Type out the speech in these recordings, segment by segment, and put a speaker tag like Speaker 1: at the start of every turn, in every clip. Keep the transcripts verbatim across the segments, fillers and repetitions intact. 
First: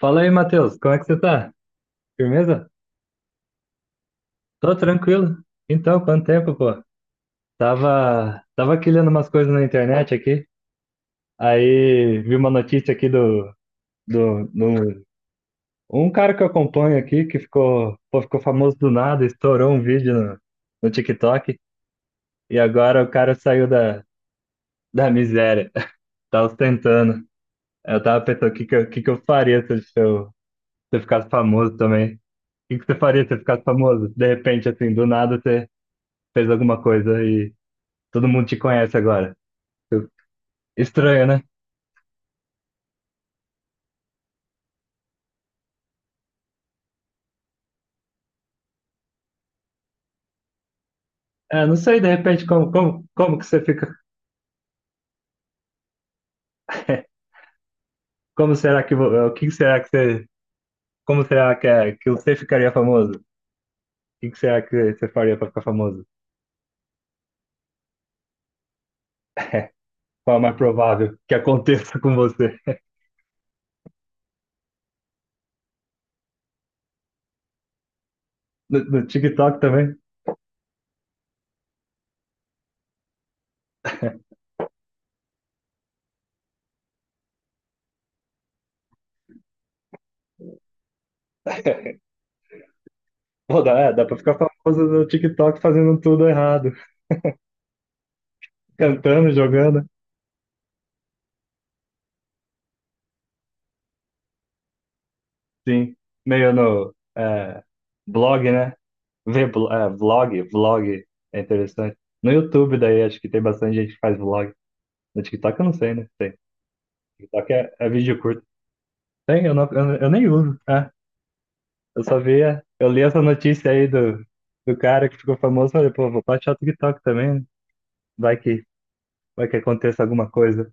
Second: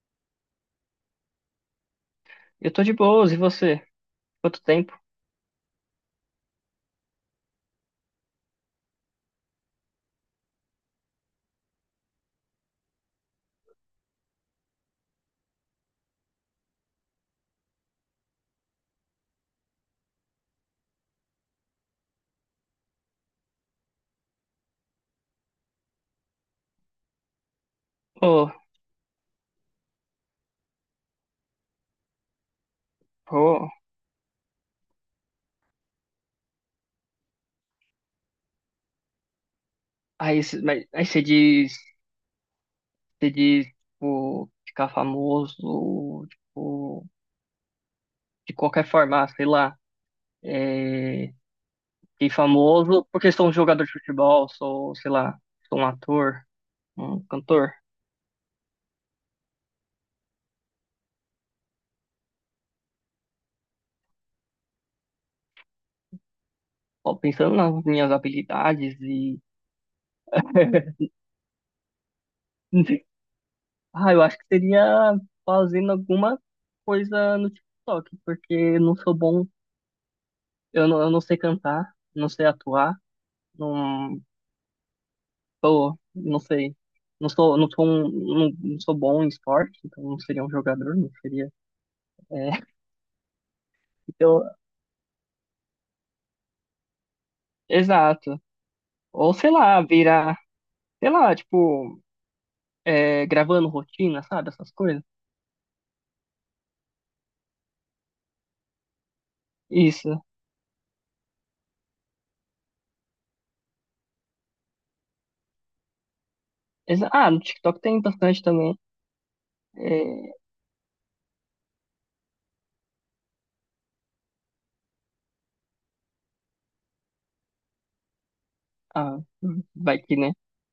Speaker 1: Fala aí, Matheus, como é que você tá? Firmeza?
Speaker 2: Eu tô de boas, e você? Quanto
Speaker 1: Tô
Speaker 2: tempo?
Speaker 1: tranquilo. Então, quanto tempo, pô? Tava, tava quilhando umas coisas na internet aqui, aí vi uma notícia aqui do, do, do- um cara que eu acompanho aqui, que ficou, pô, ficou famoso do nada, estourou um vídeo no, no TikTok, e agora o cara saiu da, da miséria, tá ostentando. Eu tava pensando,
Speaker 2: Oh,
Speaker 1: o que que eu, que que eu faria se eu, se eu se eu ficasse famoso também? O que que você faria se você ficasse
Speaker 2: oh.
Speaker 1: famoso? De repente, assim, do nada, você fez alguma coisa e todo mundo te conhece agora. Eu-
Speaker 2: Aí, cê- mas- aí você
Speaker 1: Estranho, né?
Speaker 2: diz, você diz, tipo, ficar famoso, tipo, de qualquer forma, ah, sei lá. É,
Speaker 1: É, não sei, de
Speaker 2: fiquei
Speaker 1: repente, como, como,
Speaker 2: famoso porque
Speaker 1: como que
Speaker 2: sou um
Speaker 1: você
Speaker 2: jogador
Speaker 1: fica.
Speaker 2: de futebol, sou, sei lá, sou um ator, um cantor.
Speaker 1: Como será que. Vo- O que será que você. Como será que, é, que você ficaria famoso? O que que será que você faria para ficar famoso?
Speaker 2: Ó, pensando nas minhas habilidades e...
Speaker 1: Qual é o mais provável que aconteça com você?
Speaker 2: Ah, eu acho que seria fazendo alguma coisa no TikTok, porque eu
Speaker 1: No,
Speaker 2: não
Speaker 1: no
Speaker 2: sou bom,
Speaker 1: TikTok também?
Speaker 2: eu não, eu não sei cantar, não sei atuar. Não, tô, não sei. Não sou, não sou um, não, não sou bom em esporte, então não seria um jogador, não seria. É,
Speaker 1: Pô, dá, é, dá pra ficar
Speaker 2: então,
Speaker 1: famoso no TikTok fazendo tudo errado.
Speaker 2: exato.
Speaker 1: Cantando,
Speaker 2: Ou sei lá,
Speaker 1: jogando.
Speaker 2: virar, sei lá, tipo, é, gravando rotina, sabe? Essas coisas.
Speaker 1: Sim. Meio no é, blog, né? Ver blo- é,
Speaker 2: Isso.
Speaker 1: vlog, vlog é interessante. No YouTube, daí acho que tem bastante gente que faz vlog. No TikTok eu não sei, né? Tem.
Speaker 2: Exa- ah, no
Speaker 1: TikTok é,
Speaker 2: TikTok
Speaker 1: é
Speaker 2: tem
Speaker 1: vídeo curto.
Speaker 2: bastante também.
Speaker 1: Tem, eu, não, eu, eu nem
Speaker 2: É,
Speaker 1: uso. É, eu só via, eu li essa notícia aí do, do cara que ficou famoso, falei, pô, vou baixar o TikTok também, né? Vai que,
Speaker 2: ah,
Speaker 1: vai que
Speaker 2: vai
Speaker 1: aconteça
Speaker 2: que,
Speaker 1: alguma
Speaker 2: né?
Speaker 1: coisa.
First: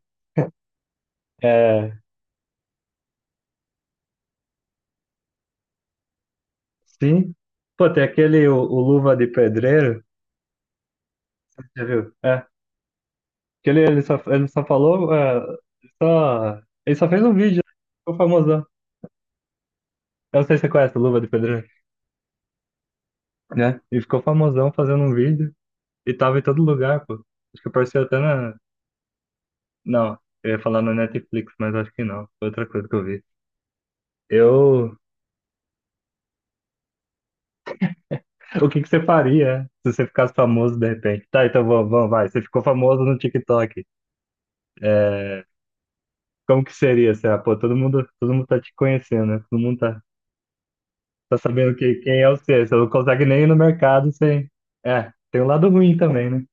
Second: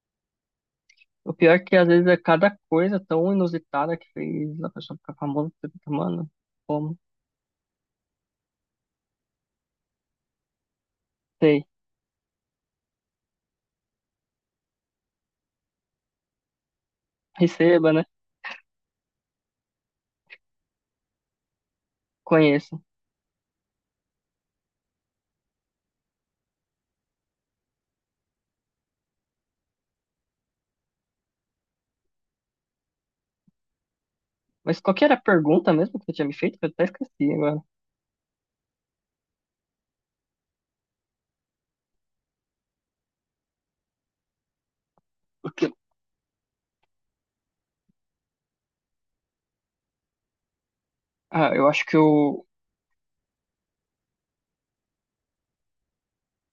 Speaker 2: O pior é que às
Speaker 1: É,
Speaker 2: vezes é cada coisa tão inusitada que fez a pessoa ficar famosa, você fica, mano, como?
Speaker 1: sim. Pô, tem aquele, o, o Luva de Pedreiro,
Speaker 2: Sei.
Speaker 1: já viu? É, que ele, ele só, ele só falou, é, só, ele só fez um vídeo, né?
Speaker 2: Receba, né?
Speaker 1: Ficou famoso. Eu não sei se você conhece o Luva de Pedreiro,
Speaker 2: Conheço.
Speaker 1: né? Ele ficou famosão fazendo um vídeo e tava em todo lugar, pô. Acho que apareceu até na. Não, eu ia falar na Netflix, mas acho que não. Foi outra coisa que eu vi.
Speaker 2: Mas qual
Speaker 1: Eu.
Speaker 2: que era a pergunta mesmo que você tinha me feito? Que eu até esqueci agora.
Speaker 1: O que que você faria se você ficasse famoso de repente? Tá, então vamos, vamos, vai. Você ficou famoso no TikTok. É...
Speaker 2: O que-
Speaker 1: Como que seria? Você, ah, pô, todo mundo, todo mundo tá te conhecendo, né? Todo mundo tá, tá
Speaker 2: Ah, eu
Speaker 1: sabendo
Speaker 2: acho
Speaker 1: que,
Speaker 2: que
Speaker 1: quem é
Speaker 2: o.
Speaker 1: você. Você não consegue nem ir no mercado sem. É, tem um lado ruim também, né?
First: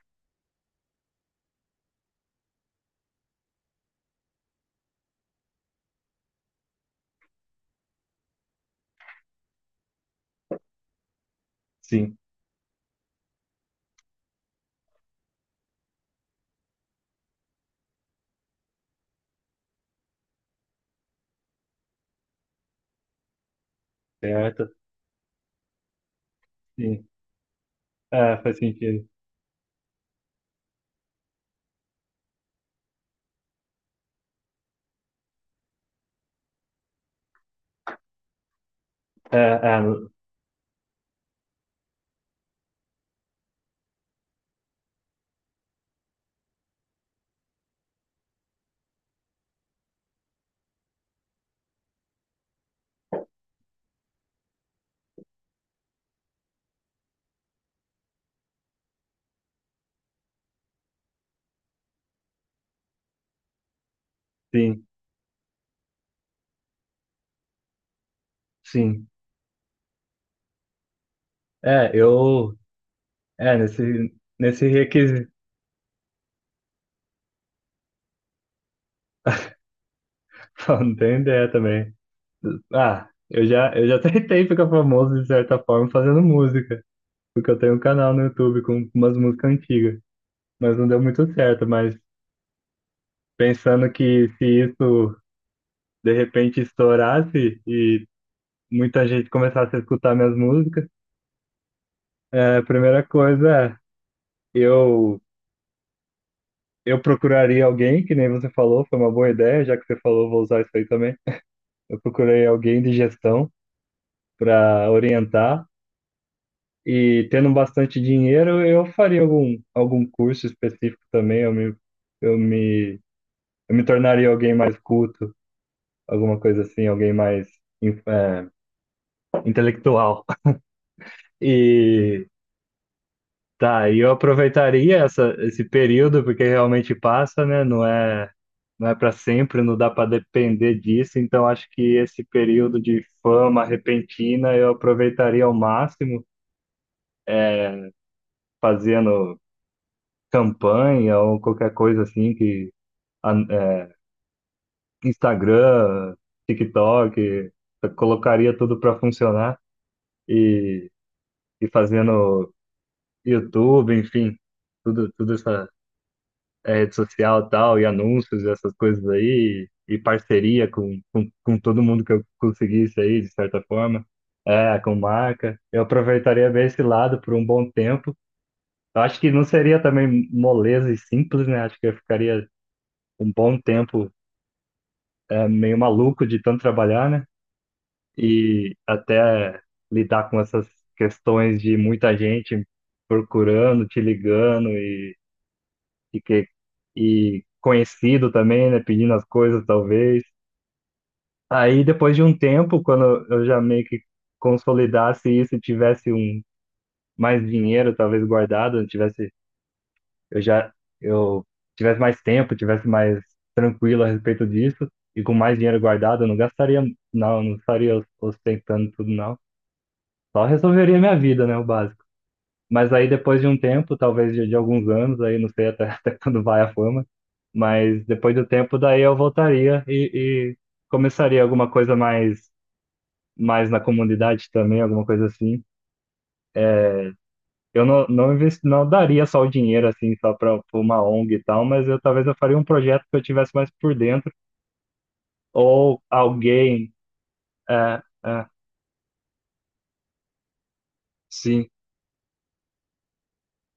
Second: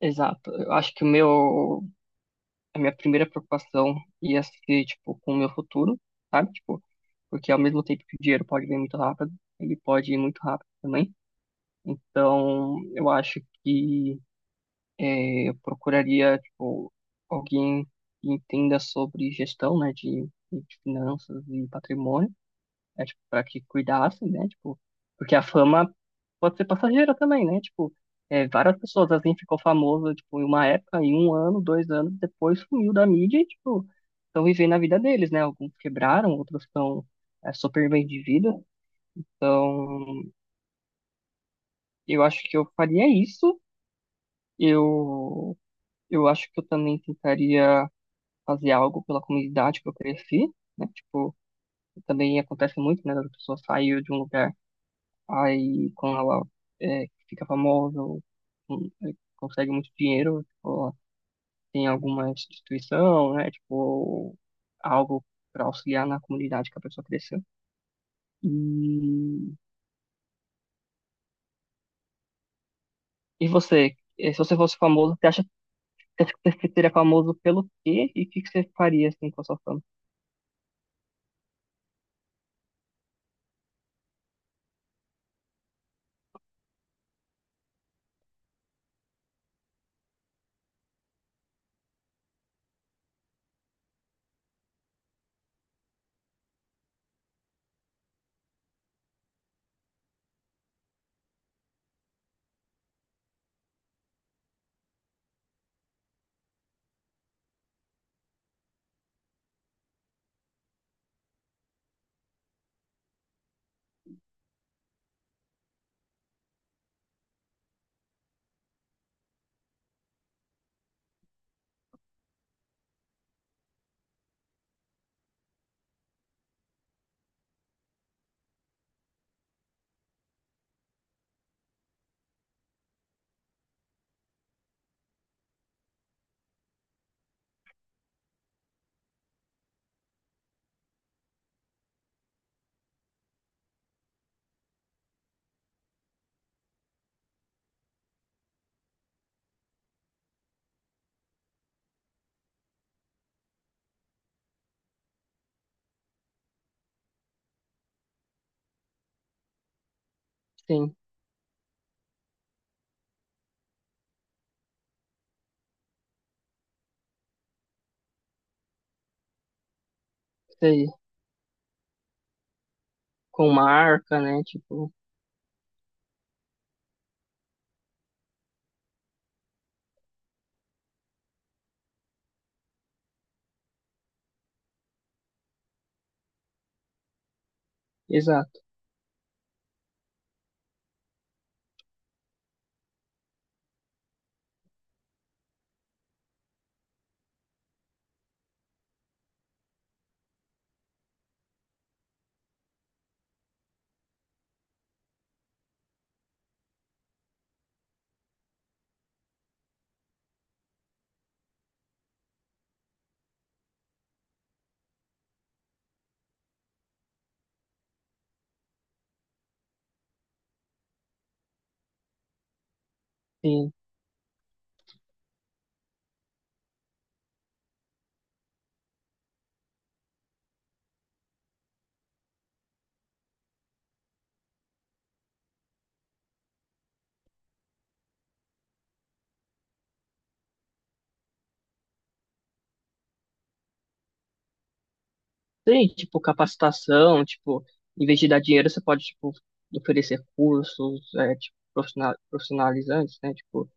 Speaker 2: Exato. Eu acho que o meu. A minha primeira preocupação ia ser, tipo, com o meu futuro, sabe? Tipo, porque ao mesmo tempo que o dinheiro pode vir muito rápido, ele pode ir muito rápido também.
Speaker 1: Sim,
Speaker 2: Então, eu acho que é, eu procuraria, tipo, alguém que entenda sobre gestão, né, de, de finanças e patrimônio. Né, tipo, para que cuidassem, né,
Speaker 1: certo.
Speaker 2: tipo, porque a fama pode ser
Speaker 1: Sim.
Speaker 2: passageira também, né, tipo,
Speaker 1: É,
Speaker 2: é,
Speaker 1: faz
Speaker 2: várias
Speaker 1: sentido.
Speaker 2: pessoas assim ficou famosa, tipo, em uma época, em um ano, dois anos, depois sumiu da mídia e, tipo, estão vivendo a vida deles, né, alguns quebraram, outros estão é, super bem de vida,
Speaker 1: É, é,
Speaker 2: então, eu acho que eu faria isso, eu, eu acho que eu também tentaria fazer algo pela comunidade que eu cresci, né, tipo, também acontece muito, né, das pessoas saírem de um lugar. Aí quando ela é, fica famosa, ou, hum, é, consegue muito dinheiro, tipo, ela tem alguma instituição, né? Tipo,
Speaker 1: sim,
Speaker 2: algo para auxiliar na comunidade que a pessoa cresceu. E,
Speaker 1: sim. É, eu.
Speaker 2: e
Speaker 1: É,
Speaker 2: você,
Speaker 1: nesse,
Speaker 2: eh, se você
Speaker 1: nesse
Speaker 2: fosse famoso, você
Speaker 1: requisito.
Speaker 2: acha que você seria famoso pelo quê? E o que que você faria assim com a sua fama?
Speaker 1: Pô, não tenho ideia também. Ah, eu já, eu já tentei ficar famoso de certa forma fazendo música, porque eu tenho um canal no YouTube com umas músicas antigas, mas não deu muito certo. Mas pensando que se isso de repente estourasse e muita gente começasse a escutar minhas músicas, é, a primeira coisa, é, eu, eu procuraria alguém, que nem você falou, foi uma boa ideia, já que você falou, vou usar isso aí também. Eu procurei alguém de gestão para orientar e tendo bastante dinheiro, eu faria algum, algum curso específico também. Eu me, eu me, eu me tornaria alguém mais culto, alguma coisa assim, alguém mais in- é, intelectual. E tá, e eu aproveitaria essa, esse período porque realmente passa, né? Não é Não é para sempre, não dá para depender disso, então acho que esse período de fama repentina eu aproveitaria ao máximo. É, fazendo campanha ou qualquer coisa assim que a- é, Instagram, TikTok, eu colocaria tudo para funcionar e,
Speaker 2: Sim,
Speaker 1: e fazendo YouTube, enfim, tudo, tudo essa é, rede social e tal, e anúncios, e essas coisas aí, e parceria
Speaker 2: sei.
Speaker 1: com, com, com todo mundo que eu conseguisse aí, de
Speaker 2: Com
Speaker 1: certa forma,
Speaker 2: marca, né?
Speaker 1: é,
Speaker 2: Tipo,
Speaker 1: com marca. Eu aproveitaria bem esse lado por um bom tempo. Eu acho que não seria também moleza e simples, né? Acho que eu ficaria um bom tempo é, meio maluco de tanto trabalhar, né?
Speaker 2: exato.
Speaker 1: E até lidar com essas questões de muita gente procurando, te ligando e, e, que, e conhecido também, né? Pedindo as coisas, talvez. Aí, depois de um tempo, quando eu já meio que consolidasse isso e tivesse um mais dinheiro, talvez guardado, tivesse eu já eu tivesse mais tempo, tivesse mais tranquilo a respeito disso e com mais dinheiro guardado, eu não gastaria, não, não estaria ostentando tudo, não. Só resolveria minha vida, né, o básico. Mas aí depois de um
Speaker 2: Sim.
Speaker 1: tempo, talvez de, de alguns anos, aí não sei até, até quando vai a fama, mas depois do tempo, daí eu voltaria e, e começaria alguma coisa mais, mais na comunidade também, alguma coisa assim. Eu não, não, investi, não daria só o dinheiro, assim, só para uma O N G e tal, mas eu talvez eu faria um projeto que eu tivesse mais por dentro,
Speaker 2: Tem,
Speaker 1: ou
Speaker 2: tipo,
Speaker 1: alguém,
Speaker 2: capacitação, tipo,
Speaker 1: é,
Speaker 2: em vez de dar
Speaker 1: é,
Speaker 2: dinheiro, você pode, tipo, oferecer cursos, é, tipo,
Speaker 1: sim,
Speaker 2: profissional- profissionalizantes, né? Tipo,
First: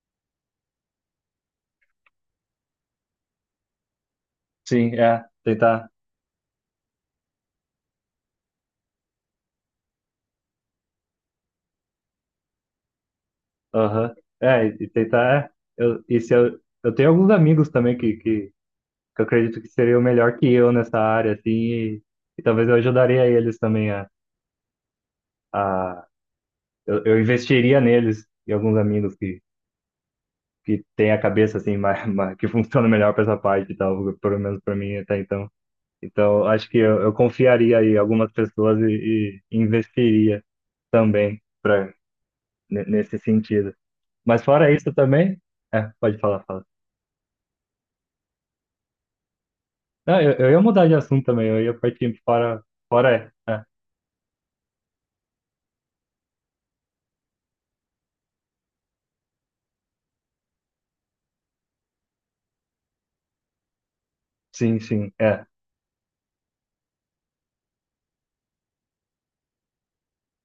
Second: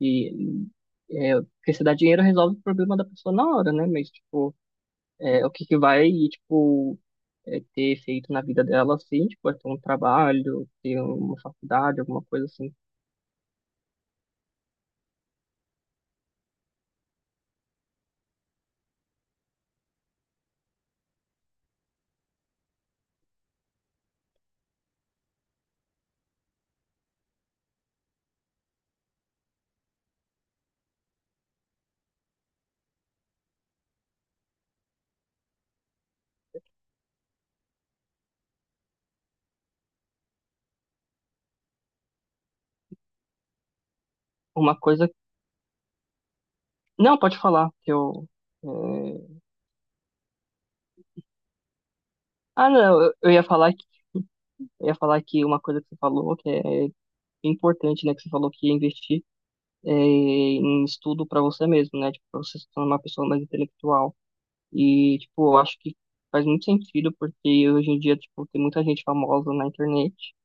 Speaker 2: e, é, porque se dá dinheiro, resolve o problema da pessoa na hora, né? Mas, tipo,
Speaker 1: sim, é,
Speaker 2: é, o que que
Speaker 1: tentar,
Speaker 2: vai, tipo, é, ter efeito na vida dela, assim, tipo, é ter um trabalho, ter uma faculdade, alguma coisa assim.
Speaker 1: aham, é, e e tentar, é, eu, e se eu, eu tenho alguns amigos também que, que, que eu acredito que seriam melhor que eu nessa área, assim, e, e talvez eu ajudaria eles também a, a eu, eu investiria neles e alguns amigos que, que tem a cabeça assim mais, mais- que funciona melhor para essa parte e tal, pelo menos para mim até então. Então, acho que eu, eu confiaria aí em algumas pessoas e, e investiria também para nesse sentido. Mas fora
Speaker 2: Uma
Speaker 1: isso
Speaker 2: coisa...
Speaker 1: também, é, pode falar, fala.
Speaker 2: Não, pode falar, que eu... é,
Speaker 1: Não, eu, eu ia mudar de assunto também, eu ia partir para
Speaker 2: ah, não, eu,
Speaker 1: fora,
Speaker 2: eu ia
Speaker 1: é, é,
Speaker 2: falar que, eu ia falar que uma coisa que você falou, que é importante, né? Que você falou que investir é, em estudo para você mesmo, né? Tipo, para você se tornar uma pessoa mais intelectual.
Speaker 1: sim, sim,
Speaker 2: E,
Speaker 1: é.
Speaker 2: tipo, eu acho que faz muito sentido, porque hoje em dia, tipo, tem muita gente famosa na internet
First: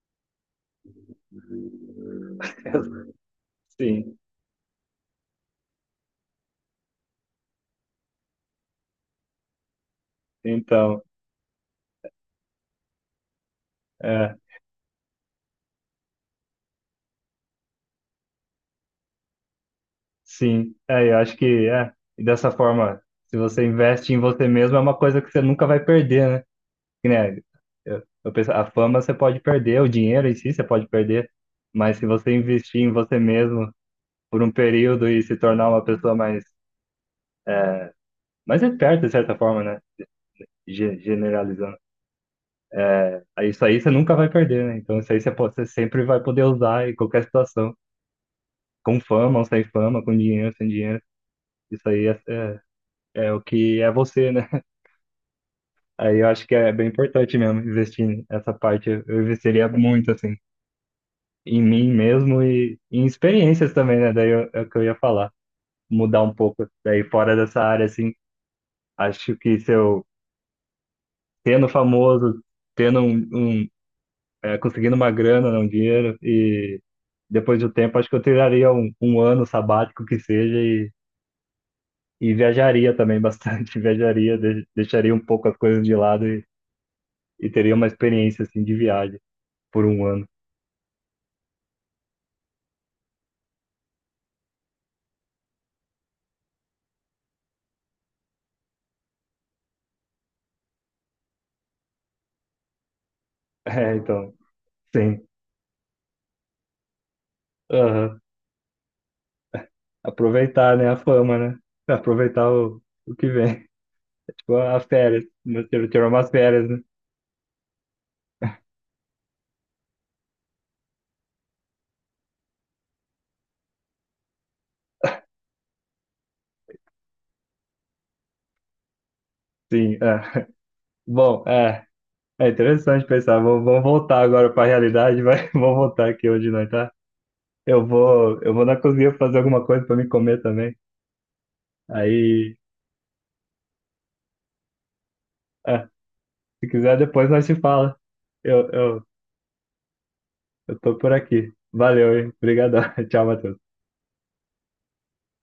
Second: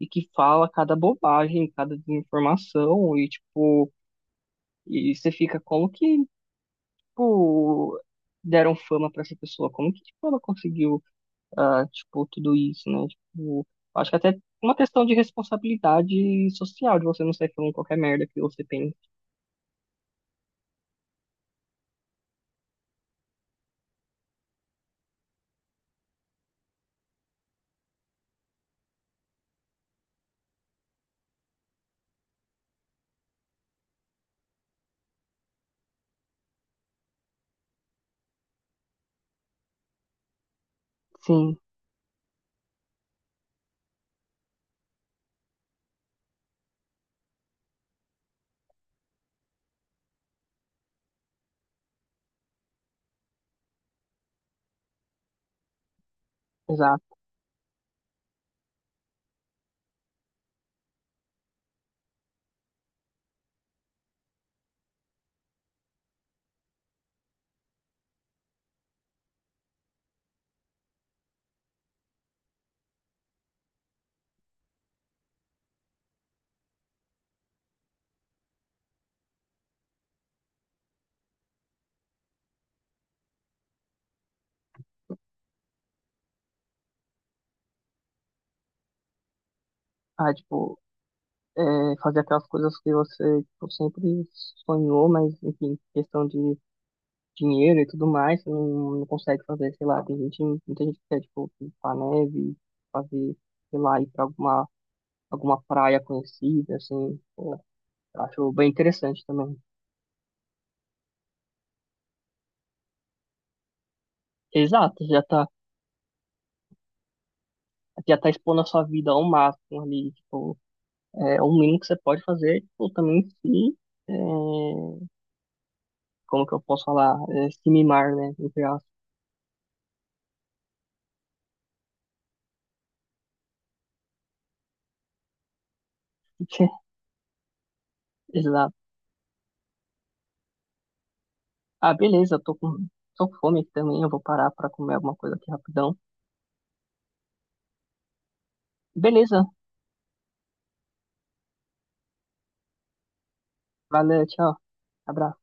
Speaker 2: e que fala cada bobagem, cada desinformação, e, tipo,
Speaker 1: Sim,
Speaker 2: e você fica como que, tipo, deram fama para essa pessoa? Como que, tipo, ela
Speaker 1: então,
Speaker 2: conseguiu, ah, tipo, tudo isso, né? Tipo, acho que
Speaker 1: é,
Speaker 2: até uma questão de responsabilidade social, de você não sair falando qualquer merda que você pensa.
Speaker 1: sim, é, eu acho que é, e dessa forma, se você investe em você mesmo, é uma coisa que você nunca vai perder, né? Que nem eu, eu penso, a fama você pode perder, o dinheiro em si você pode perder, mas se você investir em você mesmo por um período e se tornar uma pessoa mais, mais esperta, de certa forma, né? Ge-
Speaker 2: Sim,
Speaker 1: generalizando. É, aí isso aí você nunca vai perder, né? Então isso aí você, pode, você sempre vai poder usar em qualquer situação, com fama ou sem fama, com dinheiro, sem dinheiro. Isso aí é, é, é o que é você, né? Aí eu acho que é bem
Speaker 2: exato.
Speaker 1: importante mesmo investir nessa parte. Eu investiria muito, assim, em mim mesmo e em experiências também, né? Daí eu- é o que eu ia falar, mudar um pouco daí fora dessa área, assim. Acho que se eu tendo famoso, tendo um, um é, conseguindo uma grana, né, um dinheiro e depois do tempo, acho que eu tiraria um, um ano sabático que seja e, e viajaria também bastante, viajaria, de- deixaria um pouco as coisas de lado e, e teria uma experiência assim de viagem por um ano.
Speaker 2: Ah, tipo, é, fazer aquelas coisas que você tipo, sempre sonhou, mas, enfim, questão de dinheiro e tudo mais, você não, não consegue fazer, sei lá, tem gente, muita gente que quer, tipo, pintar neve, fazer, sei
Speaker 1: É,
Speaker 2: lá, ir pra
Speaker 1: então,
Speaker 2: alguma,
Speaker 1: sim.
Speaker 2: alguma praia conhecida, assim, pô,
Speaker 1: Aham.
Speaker 2: eu acho bem interessante também.
Speaker 1: Aproveitar, né, a fama, né? Aproveitar o, o que vem. Tipo, as
Speaker 2: Exato, já
Speaker 1: férias.
Speaker 2: tá,
Speaker 1: Mas teve- Tirou umas férias, né?
Speaker 2: já tá expondo a sua vida ao máximo ali, tipo, é, o mínimo que você pode fazer, tipo, também se, é, como que eu posso falar, é, se mimar, né, entre aspas,
Speaker 1: Sim, é. Bom, é. É interessante pensar. Vamos, vamos voltar agora para a realidade, vai. Vamos voltar aqui onde nós tá. Eu vou, eu vou
Speaker 2: exato.
Speaker 1: na cozinha fazer alguma coisa para me comer também.
Speaker 2: Ah, beleza, eu tô
Speaker 1: Aí,
Speaker 2: com, tô com fome aqui também. Eu vou parar pra comer alguma coisa aqui
Speaker 1: é,
Speaker 2: rapidão.
Speaker 1: se quiser, depois nós se fala. Eu, eu,
Speaker 2: Beleza,
Speaker 1: eu tô por aqui. Valeu, hein? Obrigadão. Tchau, Matheus.
Speaker 2: valeu, tchau, abraço.